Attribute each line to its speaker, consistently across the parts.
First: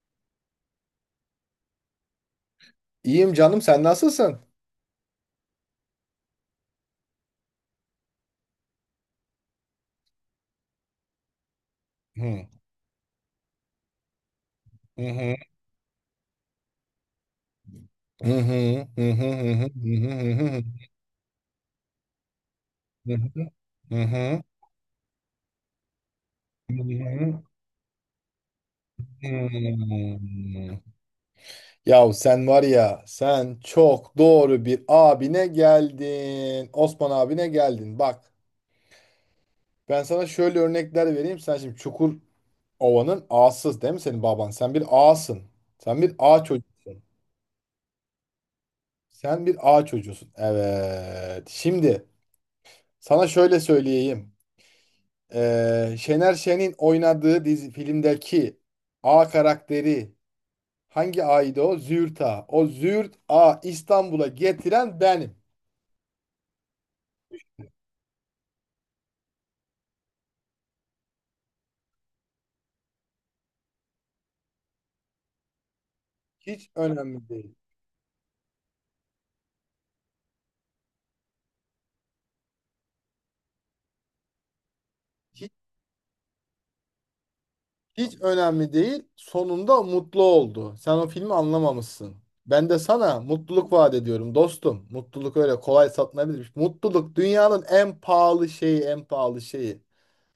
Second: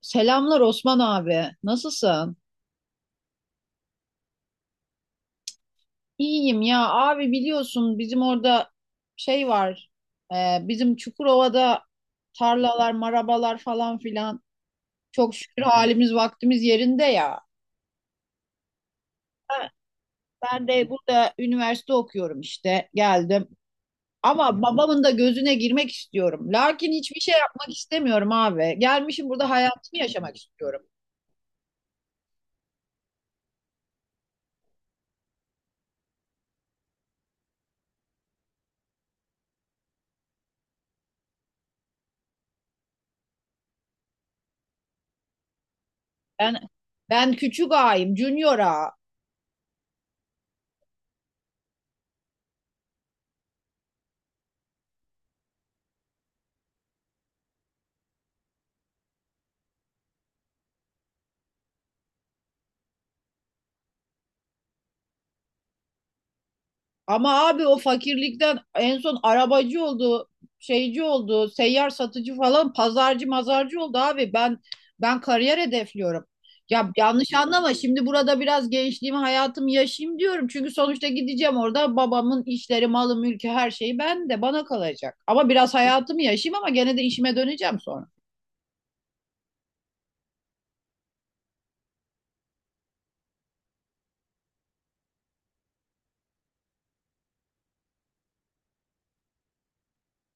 Speaker 1: Selamlar Osman abi. Nasılsın?
Speaker 2: İyiyim canım, sen nasılsın?
Speaker 1: İyiyim ya abi biliyorsun bizim orada şey var. Bizim Çukurova'da
Speaker 2: Hı
Speaker 1: tarlalar, marabalar falan filan.
Speaker 2: hı hı
Speaker 1: Çok şükür halimiz vaktimiz yerinde ya.
Speaker 2: hı hı hı hı
Speaker 1: Ha,
Speaker 2: hı
Speaker 1: ben de burada üniversite okuyorum işte. Geldim.
Speaker 2: hı hı hı.
Speaker 1: Ama babamın da gözüne girmek istiyorum. Lakin hiçbir şey yapmak istemiyorum abi. Gelmişim burada hayatımı yaşamak istiyorum.
Speaker 2: Yahu sen var ya, sen çok doğru bir abine geldin. Osman abine geldin. Bak, ben sana şöyle örnekler vereyim. Sen şimdi Çukurova'nın ağasız değil mi senin baban? Sen bir ağasın. Sen bir ağ
Speaker 1: Ben
Speaker 2: çocuğusun.
Speaker 1: ben küçük ağayım, junior ağa.
Speaker 2: Sen bir ağ çocuğusun. Evet. Şimdi sana şöyle söyleyeyim. Şener Şen'in oynadığı dizi filmdeki A karakteri, hangi A'ydı o? Züğürt A. O Züğürt A İstanbul'a getiren benim.
Speaker 1: Ama abi o fakirlikten en son arabacı oldu, şeyci oldu, seyyar satıcı falan, pazarcı mazarcı oldu abi. Ben kariyer hedefliyorum.
Speaker 2: Hiç
Speaker 1: Ya
Speaker 2: önemli
Speaker 1: yanlış
Speaker 2: değil.
Speaker 1: anlama, şimdi burada biraz gençliğimi hayatımı yaşayayım diyorum. Çünkü sonuçta gideceğim, orada babamın işleri, malı, mülkü her şeyi ben de bana kalacak. Ama
Speaker 2: Hiç,
Speaker 1: biraz hayatımı yaşayayım, ama gene de işime döneceğim sonra.
Speaker 2: hiç önemli değil. Sonunda mutlu oldu. Sen o filmi anlamamışsın. Ben de sana mutluluk vaat ediyorum dostum. Mutluluk öyle kolay satılabilir. Mutluluk dünyanın en pahalı şeyi, en pahalı şeyi.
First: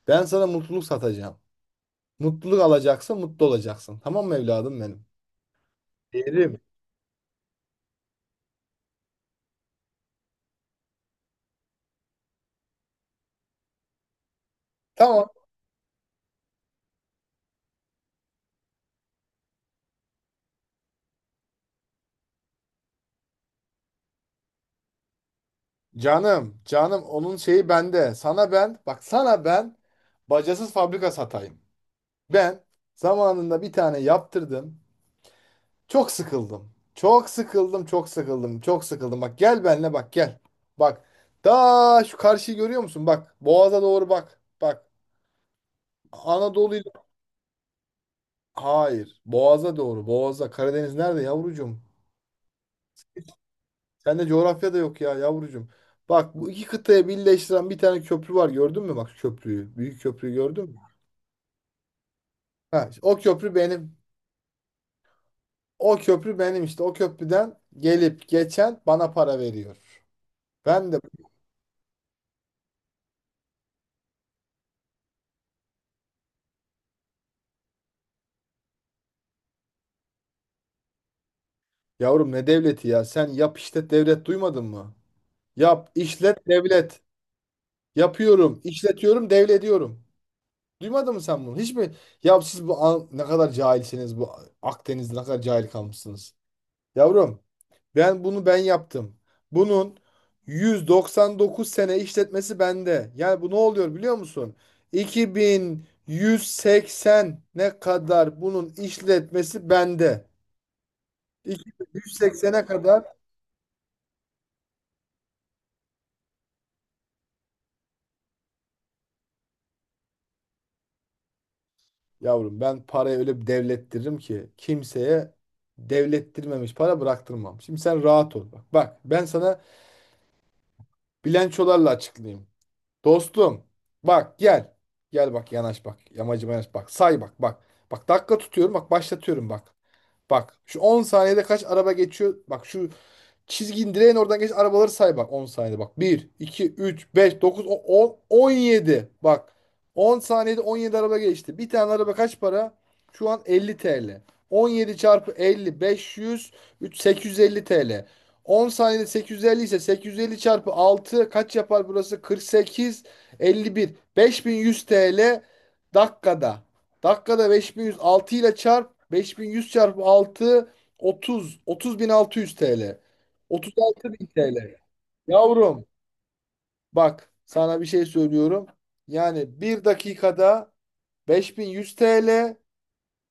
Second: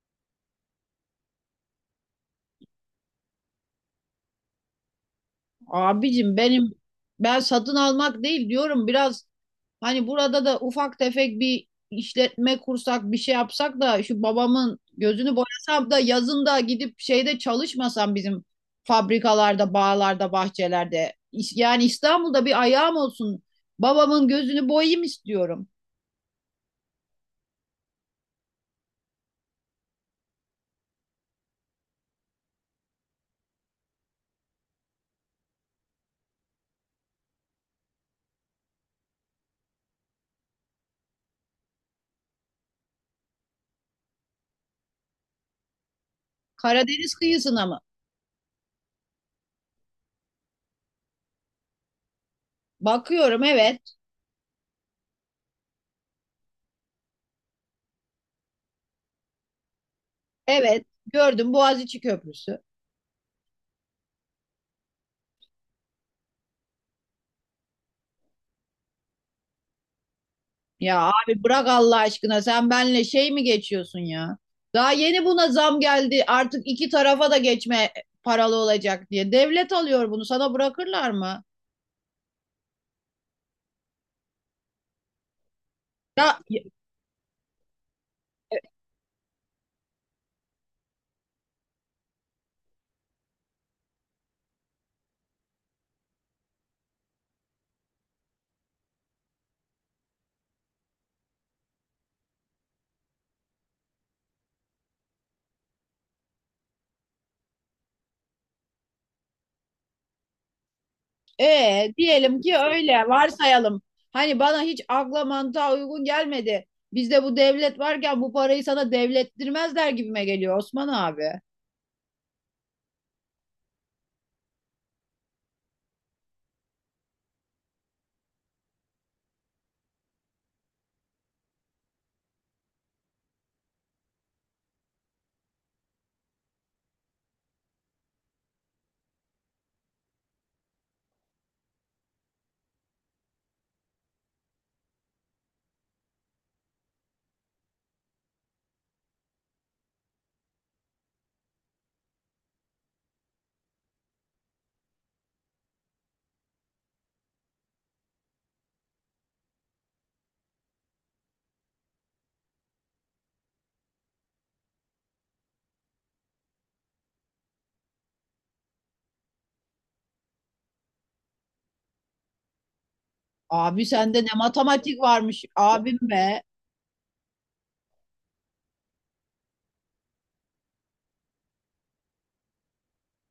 Speaker 2: Ben sana mutluluk satacağım. Mutluluk alacaksın, mutlu olacaksın. Tamam mı evladım benim?
Speaker 1: Abicim
Speaker 2: Yerim.
Speaker 1: benim, ben satın almak değil diyorum, biraz hani burada da ufak tefek bir işletme kursak, bir şey yapsak da şu babamın
Speaker 2: Tamam.
Speaker 1: gözünü boyasam da yazın da gidip şeyde çalışmasam bizim fabrikalarda, bağlarda, bahçelerde. Yani İstanbul'da bir ayağım olsun. Babamın gözünü boyayım istiyorum.
Speaker 2: Canım, canım onun şeyi bende. Sana ben, bak sana ben bacasız fabrika satayım. Ben zamanında bir tane yaptırdım. Çok sıkıldım. Çok sıkıldım, çok sıkıldım, çok sıkıldım. Bak gel benle, bak gel. Bak, daha şu karşıyı görüyor musun? Bak, Boğaz'a doğru bak. Bak, Anadolu ile...
Speaker 1: Karadeniz kıyısına mı?
Speaker 2: Hayır. Boğaz'a doğru. Boğaz'a. Karadeniz nerede yavrucuğum?
Speaker 1: Bakıyorum, evet.
Speaker 2: Sende coğrafya da yok ya yavrucuğum. Bak, bu iki kıtayı birleştiren bir tane köprü var, gördün mü? Bak şu köprüyü. Büyük köprüyü gördün mü?
Speaker 1: Evet. Gördüm, Boğaziçi Köprüsü.
Speaker 2: Ha, o köprü benim. O köprü benim işte. O köprüden gelip geçen bana para veriyor. Ben de.
Speaker 1: Ya abi bırak Allah aşkına, sen benle şey mi geçiyorsun ya? Daha yeni buna zam geldi, artık iki tarafa da geçme paralı olacak diye. Devlet alıyor bunu, sana bırakırlar mı?
Speaker 2: Yavrum, ne devleti ya? Sen yap işlet devlet duymadın mı? Yap
Speaker 1: Ya
Speaker 2: işlet devlet. Yapıyorum, işletiyorum, devrediyorum. Duymadın mı sen bunu? Hiç mi? Ya siz ne kadar cahilsiniz, bu Akdeniz'de ne kadar cahil kalmışsınız. Yavrum, ben bunu ben yaptım. Bunun 199 sene işletmesi bende. Yani bu ne oluyor biliyor musun? 2180 ne kadar bunun işletmesi bende.
Speaker 1: diyelim ki,
Speaker 2: 2180'e
Speaker 1: öyle
Speaker 2: kadar.
Speaker 1: varsayalım. Hani bana hiç akla mantığa uygun gelmedi. Bizde bu devlet varken bu parayı sana devlettirmezler gibime geliyor Osman abi.
Speaker 2: Yavrum, ben parayı öyle bir devlettiririm ki kimseye devlettirmemiş para bıraktırmam. Şimdi sen rahat ol, bak. Bak, ben sana bilançolarla açıklayayım. Dostum, bak gel. Gel bak, yanaş bak. Yamacıma yanaş bak. Say bak, bak. Bak, dakika tutuyorum bak, başlatıyorum bak. Bak şu 10 saniyede kaç araba geçiyor. Bak şu çizgin, indireyin oradan geç, arabaları say bak, 10 saniyede bak. Bir, iki, üç, beş, dokuz, on, on yedi. Bak, 10 saniyede 17 araba geçti. Bir tane araba kaç para? Şu an 50 TL. Yedi çarpı 50 500 3 850 TL. 10 saniyede 850 ise, 850 çarpı 6 kaç yapar burası? 48, 51, 5100 TL dakikada. Dakikada 5100, 6 ile çarp. 5100 çarpı 6, 30, 30600 TL.
Speaker 1: Abi
Speaker 2: 36
Speaker 1: sende
Speaker 2: bin
Speaker 1: ne
Speaker 2: TL.
Speaker 1: matematik varmış
Speaker 2: Yavrum,
Speaker 1: abim be.
Speaker 2: bak sana bir şey söylüyorum. Yani bir dakikada 5100 TL,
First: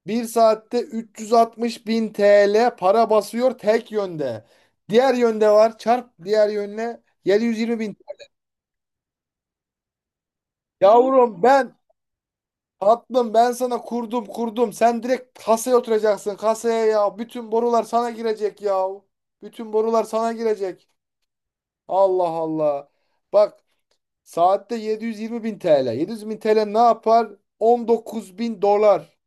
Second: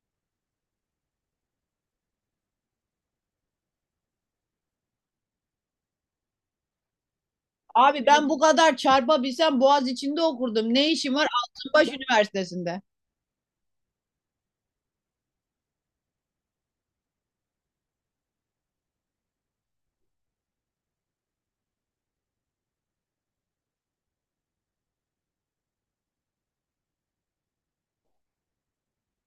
Speaker 2: bir saatte 360 bin TL para basıyor tek yönde. Diğer yönde var, çarp diğer yönüne, 720 bin.
Speaker 1: Abi ben bu kadar çarpabilsem Boğaz içinde okurdum. Ne işim var
Speaker 2: Yavrum ben,
Speaker 1: Altınbaş Üniversitesi'nde?
Speaker 2: tatlım ben sana kurdum kurdum. Sen direkt kasaya oturacaksın, kasaya ya. Bütün borular sana girecek ya. Bütün borular sana girecek. Allah Allah. Bak, saatte 720 bin TL. 700 bin TL ne yapar? 19 bin dolar.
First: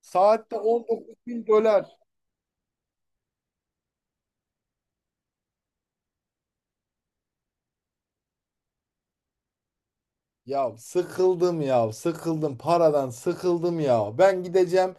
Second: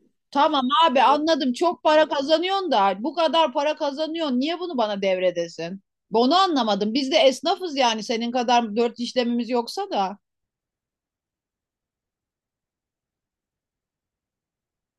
Speaker 2: Saatte
Speaker 1: Tamam abi,
Speaker 2: 19 bin
Speaker 1: anladım. Çok
Speaker 2: dolar.
Speaker 1: para kazanıyorsun da, bu kadar para kazanıyorsun. Niye bunu bana devredesin? Onu anlamadım. Biz de esnafız yani, senin kadar dört işlemimiz yoksa da.
Speaker 2: Ya sıkıldım, ya sıkıldım, paradan sıkıldım ya. Ben gideceğim,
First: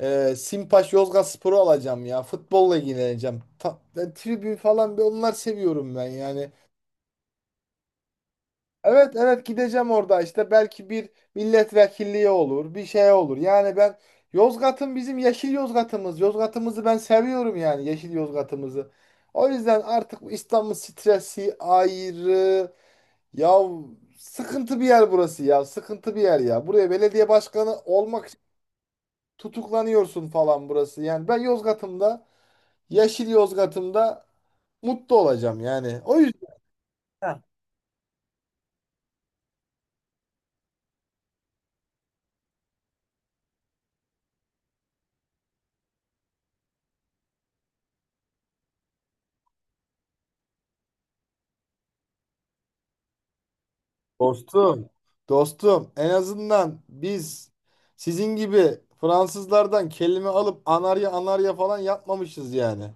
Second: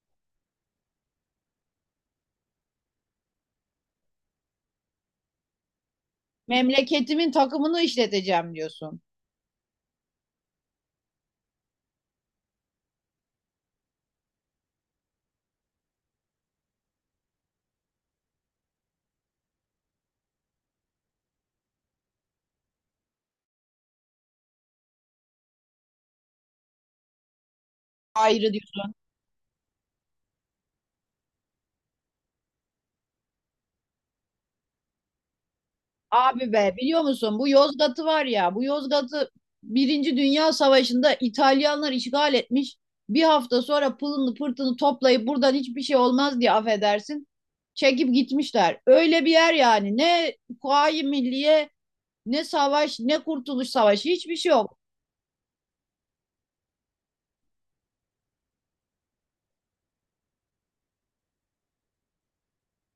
Speaker 2: Simpaş Yozgatspor'u alacağım ya. Futbolla ilgileneceğim. Ta, ben tribün falan bir, onlar seviyorum ben yani.
Speaker 1: Memleketimin takımını işleteceğim diyorsun.
Speaker 2: Evet evet, gideceğim orada işte, belki bir milletvekilliği olur, bir şey olur. Yani ben Yozgat'ın bizim yeşil Yozgat'ımız. Yozgat'ımızı ben seviyorum yani, yeşil Yozgat'ımızı. O yüzden artık bu İstanbul stresi ayrı. Ya, sıkıntı bir yer burası, ya sıkıntı bir yer ya. Buraya belediye başkanı olmak için
Speaker 1: Ayrı diyorsun.
Speaker 2: tutuklanıyorsun falan, burası. Yani ben Yozgat'ımda, yeşil Yozgat'ımda mutlu olacağım yani. O yüzden.
Speaker 1: Abi be, biliyor musun bu Yozgat'ı, var ya bu Yozgat'ı Birinci Dünya Savaşı'nda İtalyanlar işgal etmiş. Bir hafta sonra pılını pırtını toplayıp buradan hiçbir şey olmaz diye, affedersin, çekip gitmişler. Öyle bir yer yani, ne Kuvayi Milliye, ne savaş, ne Kurtuluş Savaşı, hiçbir şey yok.
Speaker 2: Dostum, dostum, en azından biz sizin gibi Fransızlardan kelime alıp anarya anarya falan yapmamışız yani.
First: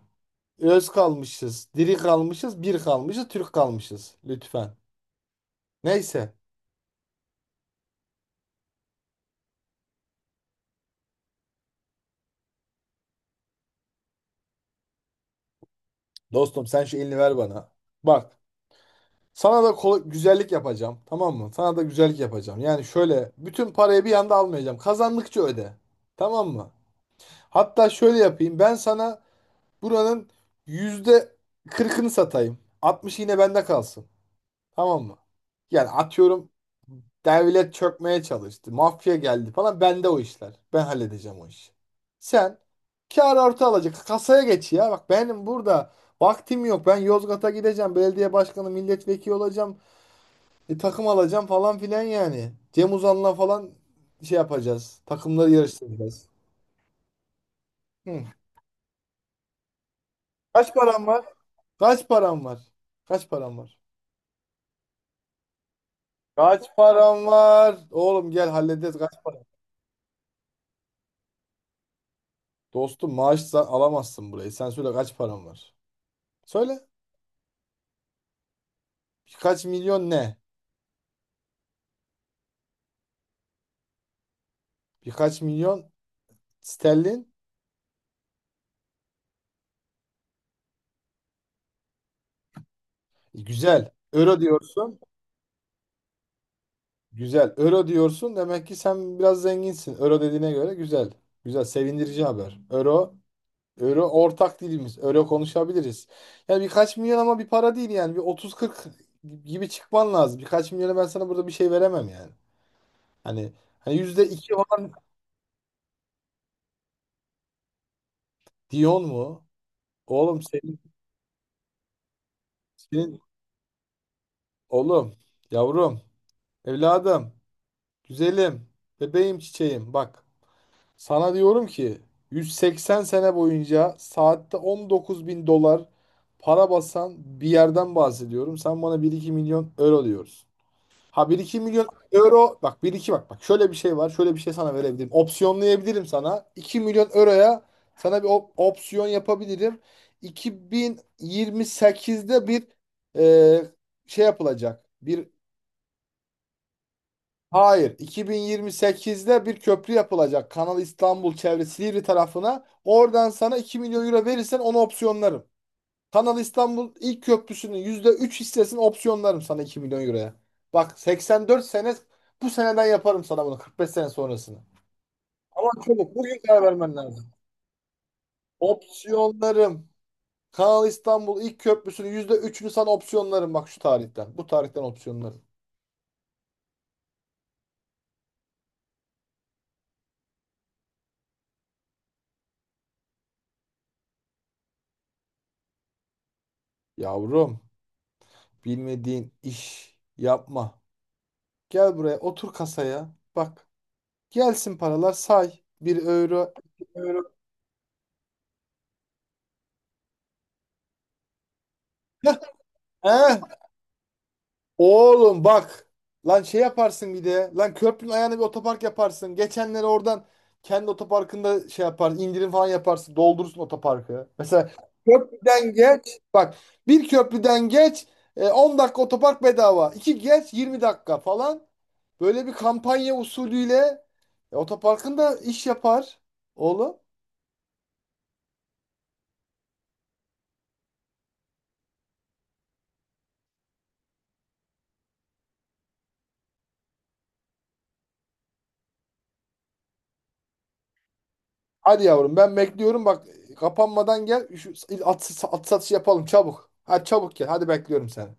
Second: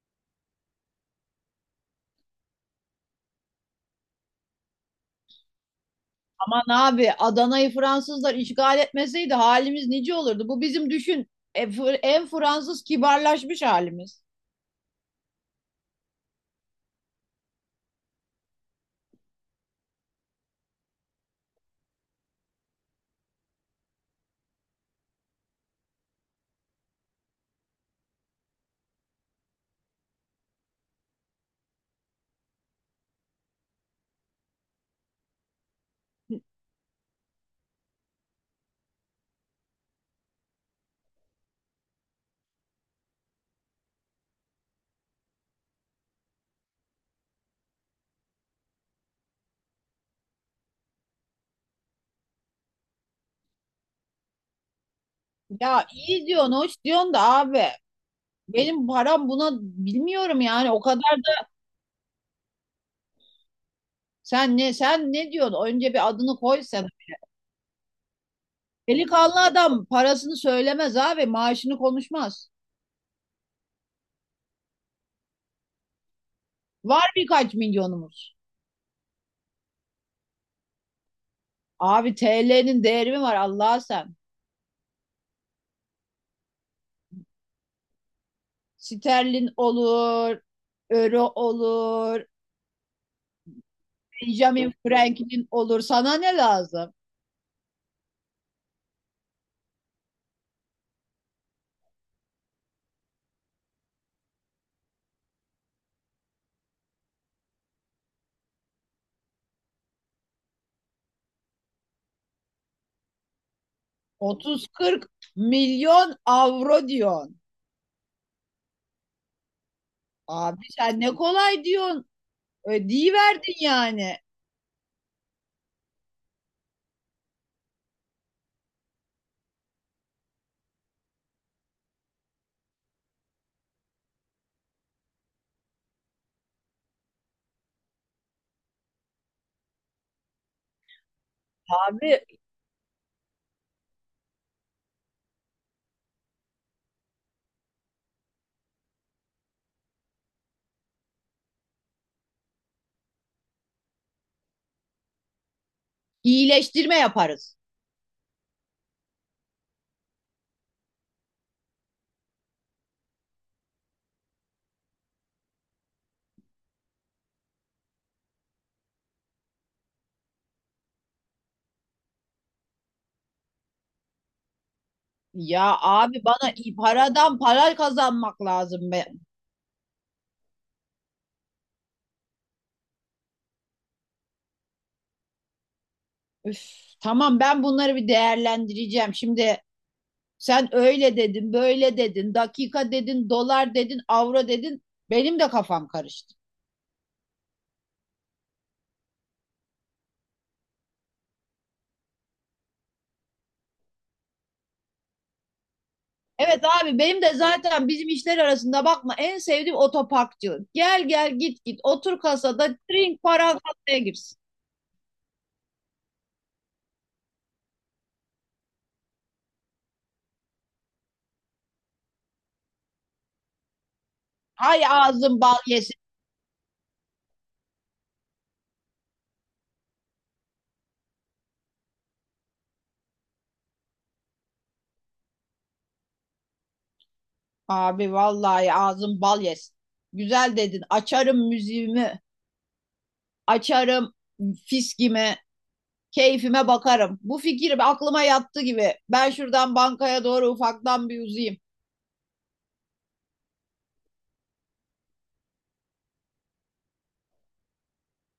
Speaker 2: Öz kalmışız, diri kalmışız, bir kalmışız, Türk kalmışız. Lütfen. Neyse.
Speaker 1: Aman abi, Adana'yı Fransızlar işgal etmeseydi halimiz nice olurdu. Bu bizim düşün en Fransız kibarlaşmış halimiz.
Speaker 2: Dostum, sen şu elini ver bana. Bak, sana da güzellik yapacağım. Tamam mı? Sana da güzellik yapacağım. Yani şöyle, bütün parayı bir anda almayacağım. Kazandıkça öde. Tamam mı? Hatta şöyle yapayım. Ben sana buranın yüzde 40'ını satayım. 60 yine bende kalsın. Tamam mı? Yani
Speaker 1: Hı.
Speaker 2: atıyorum devlet çökmeye çalıştı, mafya geldi falan. Bende o işler. Ben halledeceğim o işi. Sen kâr artı alacak. Kasaya geç ya. Bak, benim burada vaktim yok. Ben Yozgat'a gideceğim. Belediye başkanı, milletvekili olacağım. Takım alacağım falan filan yani. Cem Uzan'la falan şey yapacağız. Takımları
Speaker 1: Ya iyi
Speaker 2: yarıştıracağız.
Speaker 1: diyorsun, hoş diyorsun da abi.
Speaker 2: Hı.
Speaker 1: Benim param buna bilmiyorum yani,
Speaker 2: Kaç
Speaker 1: o
Speaker 2: param
Speaker 1: kadar
Speaker 2: var?
Speaker 1: da
Speaker 2: Kaç param var? Kaç param var?
Speaker 1: sen ne diyorsun? Önce bir adını koy
Speaker 2: Kaç
Speaker 1: sen.
Speaker 2: param var? Oğlum gel, hallederiz kaç
Speaker 1: Delikanlı
Speaker 2: para.
Speaker 1: adam parasını söylemez abi, maaşını konuşmaz.
Speaker 2: Dostum, alamazsın burayı. Sen söyle, kaç param var? Söyle.
Speaker 1: Var birkaç milyonumuz.
Speaker 2: Birkaç milyon ne?
Speaker 1: Abi TL'nin değeri mi var Allah'a sen?
Speaker 2: Birkaç milyon sterlin.
Speaker 1: Sterling olur, Euro olur,
Speaker 2: Güzel. Euro
Speaker 1: Benjamin
Speaker 2: diyorsun.
Speaker 1: Franklin olur. Sana ne lazım?
Speaker 2: Güzel. Euro diyorsun. Demek ki sen biraz zenginsin. Euro dediğine göre güzel. Güzel. Sevindirici haber. Euro. Euro ortak dilimiz. Euro konuşabiliriz. Yani birkaç milyon ama bir para değil yani. Bir otuz kırk gibi çıkman lazım. Birkaç milyona ben sana burada bir şey veremem yani. Hani, %2
Speaker 1: Otuz
Speaker 2: falan.
Speaker 1: kırk milyon avro diyorsun.
Speaker 2: Dion mu? Oğlum
Speaker 1: Abi
Speaker 2: senin,
Speaker 1: sen ne kolay diyorsun. Ödeyi
Speaker 2: senin
Speaker 1: verdin yani.
Speaker 2: oğlum, yavrum, evladım, güzelim, bebeğim, çiçeğim. Bak, sana diyorum ki 180 sene boyunca saatte 19 bin dolar para basan bir yerden bahsediyorum. Sen bana bir 2 milyon euro diyorsun. Ha, bir iki milyon
Speaker 1: Abi
Speaker 2: euro, bak bir iki, bak şöyle bir şey var, şöyle bir şey sana verebilirim. Opsiyonlayabilirim sana. 2 milyon euroya sana bir opsiyon yapabilirim. 2028'de bir, e, şey yapılacak.
Speaker 1: iyileştirme yaparız.
Speaker 2: Hayır, 2028'de bir köprü yapılacak. Kanal İstanbul çevresi, Silivri tarafına. Oradan sana 2 milyon euro verirsen onu opsiyonlarım. Kanal İstanbul ilk köprüsünün %3 hissesini opsiyonlarım sana, 2 milyon euroya. Bak, 84 sene, bu seneden yaparım sana bunu, 45 sene sonrasını. Ama
Speaker 1: Ya
Speaker 2: çabuk,
Speaker 1: abi
Speaker 2: bugün
Speaker 1: bana
Speaker 2: karar vermen lazım.
Speaker 1: paradan para kazanmak lazım be.
Speaker 2: Opsiyonlarım. Kanal İstanbul ilk köprüsünün %3'ünü sana opsiyonlarım bak, şu tarihten. Bu tarihten opsiyonlarım.
Speaker 1: Üf, tamam, ben bunları bir değerlendireceğim. Şimdi sen öyle dedin, böyle dedin, dakika dedin, dolar dedin, avro dedin. Benim de kafam karıştı.
Speaker 2: Yavrum, bilmediğin iş yapma. Gel buraya, otur kasaya. Bak, gelsin paralar, say. Bir euro.
Speaker 1: Evet
Speaker 2: İki
Speaker 1: abi, benim
Speaker 2: euro.
Speaker 1: de zaten bizim işler arasında bakma en sevdiğim otoparkçılık. Gel gel git git, otur kasada, drink
Speaker 2: He?
Speaker 1: paran kasaya girsin.
Speaker 2: Oğlum bak. Lan şey yaparsın bir de. Lan, köprünün ayağına bir otopark yaparsın. Geçenleri oradan kendi otoparkında şey yapar, indirim falan yaparsın. Doldurursun otoparkı. Mesela
Speaker 1: Hay ağzın bal
Speaker 2: köprüden
Speaker 1: yesin.
Speaker 2: geç. Bak, bir köprüden geç. 10 dakika otopark bedava. İki geç, 20 dakika falan. Böyle bir kampanya usulüyle otoparkın da iş yapar oğlum.
Speaker 1: Abi vallahi ağzın bal yesin. Güzel dedin, açarım müziğimi, açarım fiskimi, keyfime bakarım. Bu fikir aklıma yattı gibi, ben şuradan bankaya doğru ufaktan bir uzayım.
Speaker 2: Hadi yavrum, ben bekliyorum bak, kapanmadan gel şu at satışı yapalım çabuk. Hadi çabuk gel, hadi bekliyorum seni.